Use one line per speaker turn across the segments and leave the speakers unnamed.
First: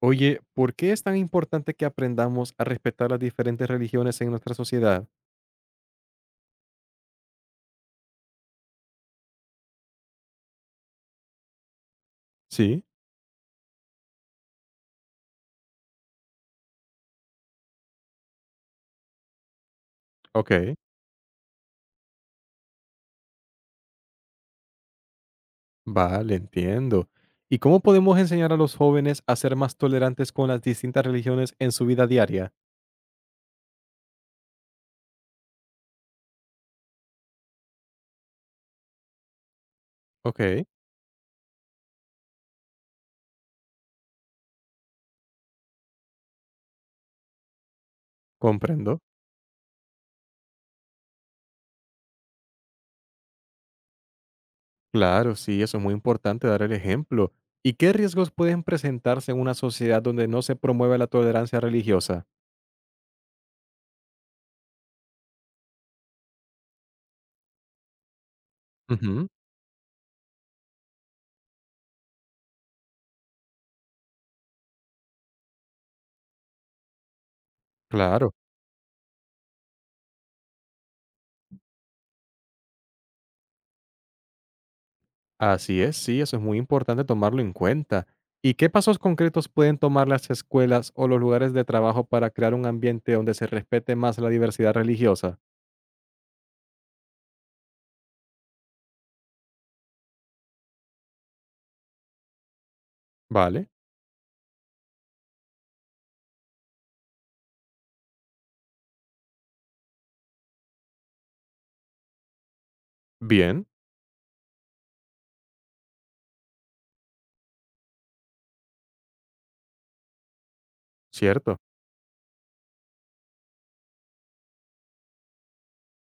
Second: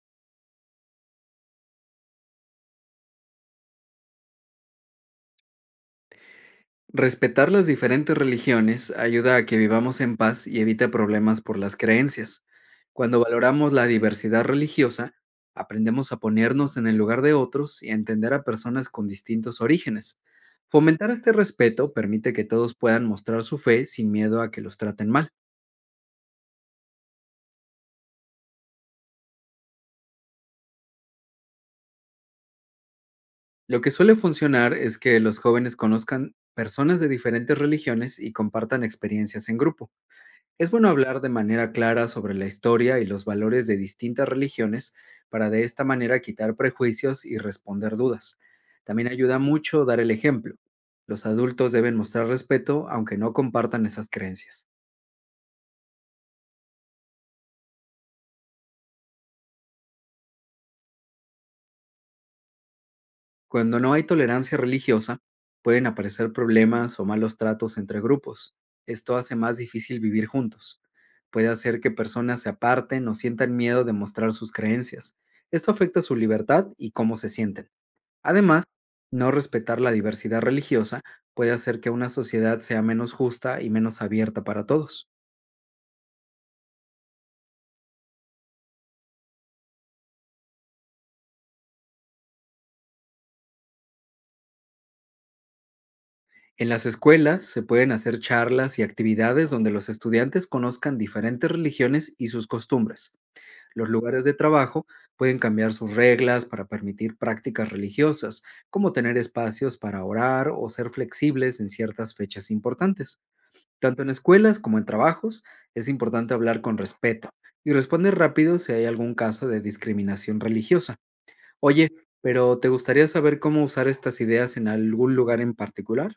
Oye, ¿por qué es tan importante que aprendamos a respetar las diferentes religiones en nuestra sociedad?
Respetar las diferentes religiones ayuda a que vivamos en paz y evita problemas por las creencias.
Sí,
Cuando valoramos la diversidad religiosa, aprendemos a ponernos en el lugar de otros y a entender a personas con distintos orígenes.
ok,
Fomentar este respeto permite que todos puedan mostrar su fe sin miedo a que los traten mal.
vale, entiendo. ¿Y cómo podemos enseñar a los jóvenes a ser más tolerantes con las distintas religiones en su vida diaria?
Lo que suele funcionar es que los jóvenes conozcan personas de diferentes religiones y compartan experiencias en grupo.
Ok,
Es bueno hablar de manera clara sobre la historia y los valores de distintas religiones para de esta manera quitar prejuicios y responder dudas.
comprendo.
También ayuda mucho dar el ejemplo. Los adultos deben mostrar respeto aunque no compartan esas creencias.
Claro, sí, eso es muy importante dar el ejemplo. ¿Y qué riesgos pueden presentarse en una sociedad donde no se promueve la tolerancia religiosa?
Cuando no hay tolerancia religiosa, pueden aparecer problemas o malos tratos entre grupos. Esto
Ujú,
hace más difícil vivir juntos. Puede hacer que personas se aparten o sientan miedo de mostrar sus creencias. Esto afecta su libertad y cómo se sienten.
claro.
Además, no respetar la diversidad religiosa puede hacer que una sociedad sea menos justa y menos abierta para todos.
Así es, sí, eso es muy importante tomarlo en cuenta. ¿Y qué pasos concretos pueden tomar las escuelas o los lugares de trabajo para crear un ambiente donde se respete más la diversidad religiosa?
En las escuelas se pueden hacer charlas y actividades donde los estudiantes conozcan diferentes religiones y sus costumbres.
Vale,
Los lugares de trabajo pueden cambiar sus reglas para permitir prácticas religiosas, como tener espacios para orar o ser flexibles en ciertas fechas importantes.
bien,
Tanto en escuelas como en trabajos, es importante hablar con respeto y responder rápido si hay algún caso de discriminación religiosa.
cierto,
Oye, pero ¿te gustaría saber cómo usar estas ideas en algún lugar en particular?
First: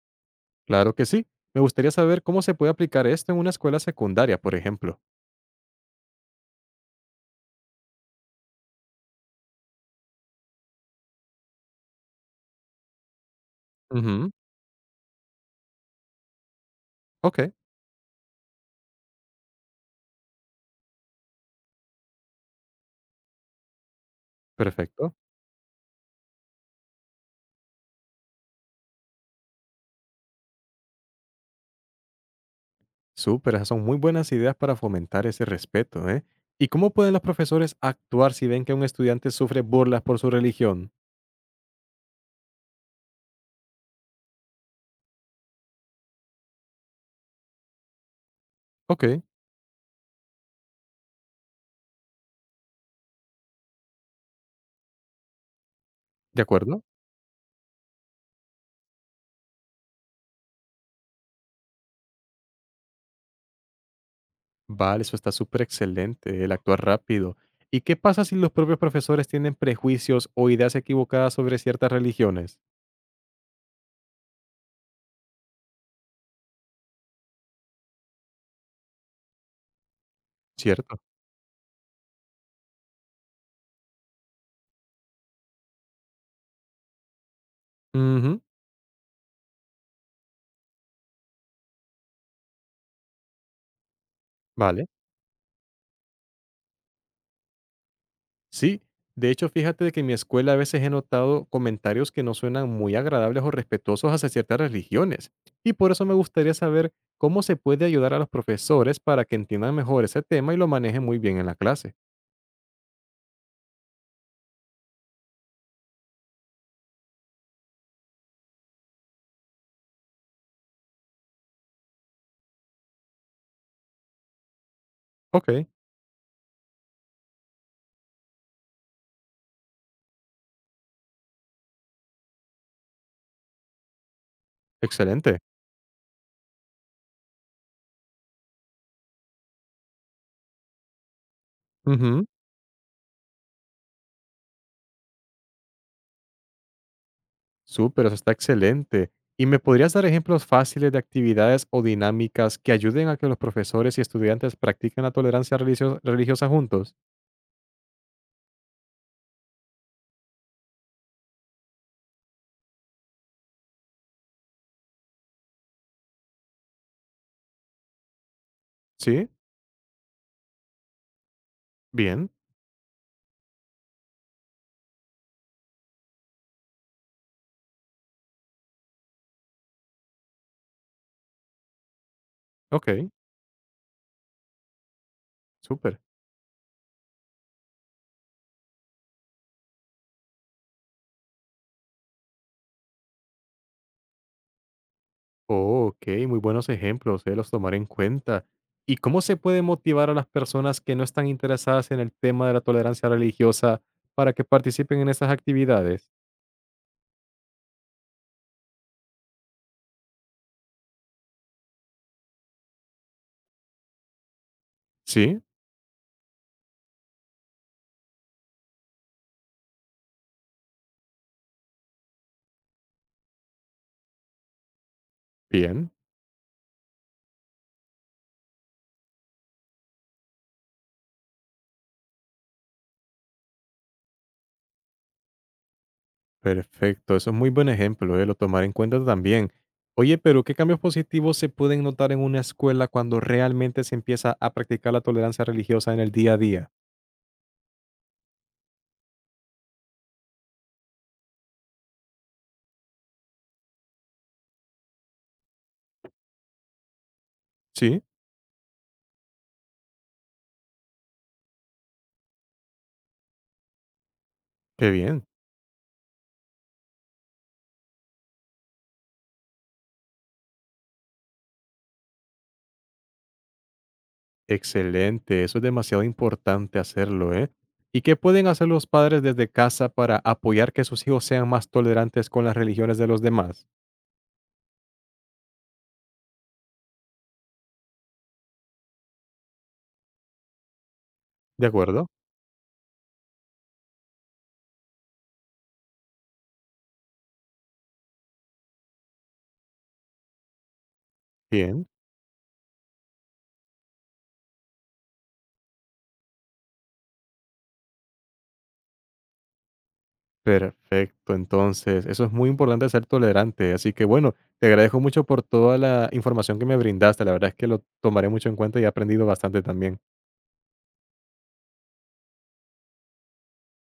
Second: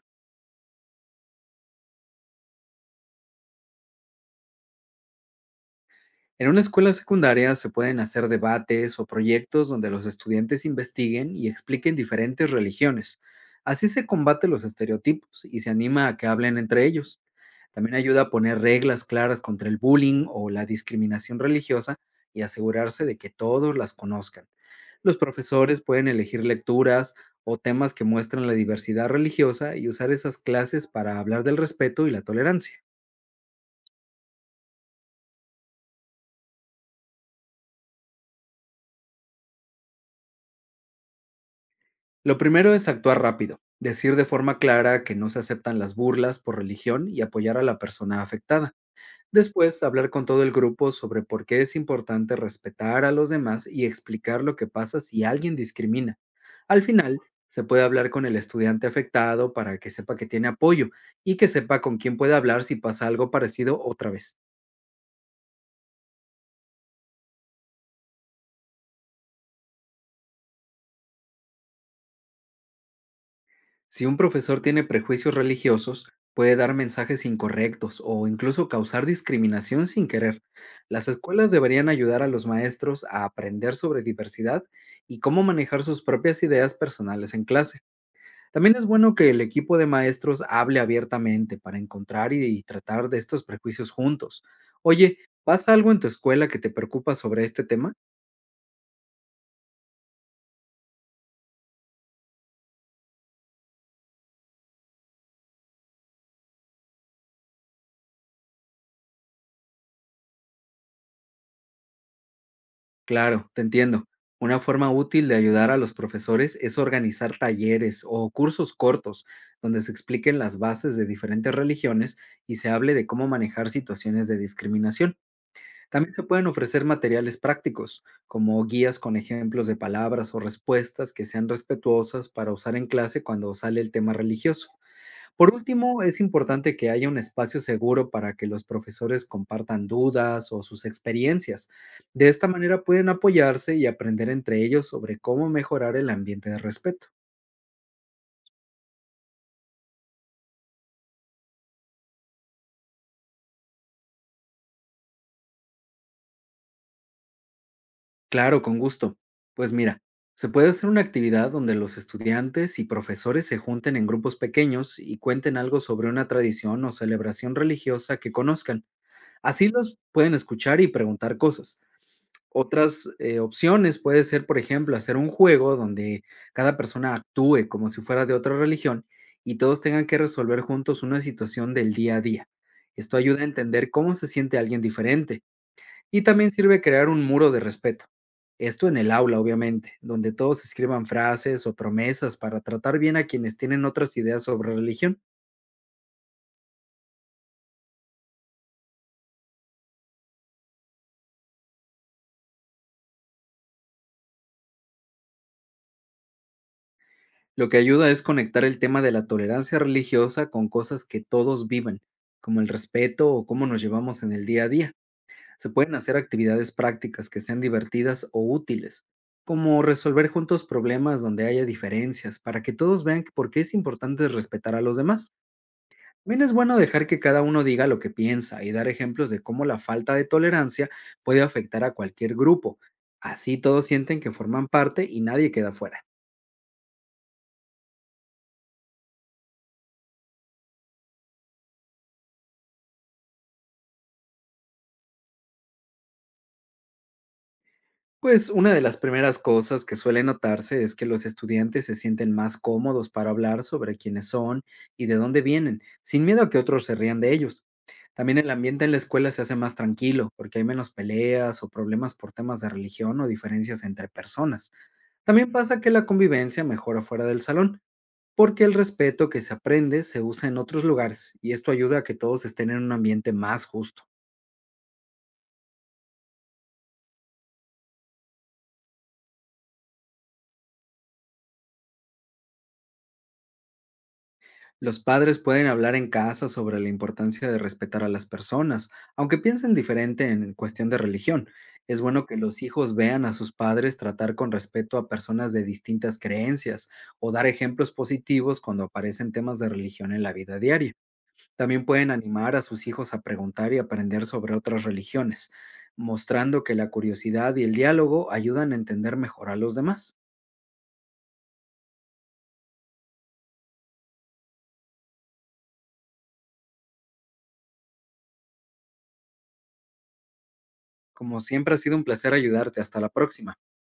claro que sí. Me gustaría saber cómo se puede aplicar esto en una escuela secundaria, por ejemplo.
En una escuela secundaria se pueden hacer debates o proyectos donde los estudiantes investiguen y expliquen diferentes religiones. Así se
Ujú,
combate los estereotipos y se anima a que hablen entre ellos.
ok,
También ayuda a poner reglas claras contra el bullying o la discriminación religiosa y asegurarse de que todos las conozcan.
perfecto.
Los profesores pueden elegir lecturas o temas que muestran la diversidad religiosa y usar esas clases para hablar del respeto y la tolerancia.
Súper, esas son muy buenas ideas para fomentar ese respeto, ¿eh? ¿Y cómo pueden los profesores actuar si ven que un estudiante sufre burlas por su religión?
Lo primero es actuar rápido, decir de forma clara que no se aceptan las burlas por religión y apoyar a la persona afectada.
Ok,
Después, hablar con todo el grupo sobre por qué es importante respetar a los demás y explicar lo que pasa si alguien discrimina.
de acuerdo.
Al final, se puede hablar con el estudiante afectado para que sepa que tiene apoyo y que sepa con quién puede hablar si pasa algo parecido otra vez.
Vale, eso está súper excelente, el actuar rápido. ¿Y qué pasa si los propios profesores tienen prejuicios o ideas equivocadas sobre ciertas religiones?
Si un profesor tiene prejuicios religiosos, puede dar mensajes incorrectos o incluso causar discriminación sin querer.
¿Cierto?
Las escuelas deberían ayudar a los maestros a aprender sobre diversidad y cómo manejar sus propias ideas personales en clase.
Ujú,
También es bueno que el equipo de maestros hable abiertamente para encontrar y tratar de estos prejuicios juntos.
vale.
Oye, ¿pasa algo en tu escuela que te preocupa sobre este tema?
Sí. De hecho, fíjate de que en mi escuela a veces he notado comentarios que no suenan muy agradables o respetuosos hacia ciertas religiones. Y por eso me gustaría saber cómo se puede ayudar a los profesores para que entiendan mejor ese tema y lo manejen muy bien en la clase.
Claro, te entiendo. Una forma útil de ayudar a los profesores es organizar talleres o cursos cortos donde se expliquen las bases de diferentes religiones y se hable de cómo manejar situaciones de discriminación.
Ok,
También se pueden ofrecer materiales prácticos, como guías con ejemplos de palabras o respuestas que sean respetuosas para usar en clase cuando sale el tema religioso.
excelente.
Por último, es importante que haya un espacio seguro para que los profesores compartan dudas o sus experiencias.
Ujú.
De esta manera pueden apoyarse y aprender entre ellos sobre cómo mejorar el ambiente de respeto.
Súper, eso está excelente. ¿Y me podrías dar ejemplos fáciles de actividades o dinámicas que ayuden a que los profesores y estudiantes practiquen la tolerancia religiosa juntos?
Claro, con gusto. Pues mira, se puede hacer una actividad donde los estudiantes y profesores se junten en grupos pequeños y cuenten algo sobre una tradición o celebración religiosa que conozcan.
¿Sí?
Así los pueden escuchar y preguntar cosas.
Bien.
Otras, opciones puede ser, por ejemplo, hacer un juego donde cada persona actúe como si fuera de otra religión y todos tengan que resolver juntos una situación del día a día.
Ok.
Esto ayuda a entender cómo se siente alguien diferente
Súper.
y también sirve crear un muro de respeto. Esto en el aula, obviamente, donde todos escriban frases o promesas para tratar bien a quienes tienen otras ideas sobre religión.
Oh, ok, muy buenos ejemplos, los tomaré en cuenta. ¿Y cómo se puede motivar a las personas que no están interesadas en el tema de la tolerancia religiosa para que participen en estas actividades?
Lo que ayuda es conectar el tema de la tolerancia religiosa con cosas que todos vivan, como el respeto o cómo nos llevamos en el día a día.
Sí,
Se pueden hacer actividades prácticas que sean divertidas o útiles, como resolver juntos problemas donde haya diferencias, para que todos vean que por qué es importante respetar a los demás.
bien.
También es bueno dejar que cada uno diga lo que piensa y dar ejemplos de cómo la falta de tolerancia puede afectar a cualquier grupo. Así todos sienten que forman parte y nadie queda fuera.
Perfecto, eso es muy buen ejemplo, lo tomaré en cuenta también. Oye, pero ¿qué cambios positivos se pueden notar en una escuela cuando realmente se empieza a practicar la tolerancia religiosa en el día a día?
Pues una de las primeras cosas que suele notarse es que los estudiantes se sienten más cómodos para hablar sobre quiénes son y de dónde vienen, sin miedo a que otros se rían de ellos.
Sí,
También el ambiente en la escuela se hace más tranquilo, porque hay menos peleas o problemas por temas de religión o diferencias entre personas.
qué bien.
También pasa que la convivencia mejora fuera del salón, porque el respeto que se aprende se usa en otros lugares y esto ayuda a que todos estén en un ambiente más justo.
Excelente, eso es demasiado importante hacerlo, ¿eh? ¿Y qué pueden hacer los padres desde casa para apoyar que sus hijos sean más tolerantes con las religiones de los demás?
Los padres pueden hablar en casa sobre la importancia de respetar a las personas, aunque piensen diferente en cuestión de religión.
De
Es
acuerdo.
bueno que los hijos vean a sus padres tratar con respeto a personas de distintas creencias o dar ejemplos positivos cuando aparecen temas de religión en la vida diaria.
Bien.
También pueden animar a sus hijos a preguntar y aprender sobre otras religiones, mostrando que la curiosidad y el diálogo ayudan a entender mejor a los demás.
Perfecto, entonces eso es muy importante ser tolerante, así que bueno, te agradezco mucho por toda la información que me brindaste, la verdad es que lo tomaré mucho en cuenta y he aprendido bastante también.
Como siempre ha sido un placer ayudarte. Hasta la próxima.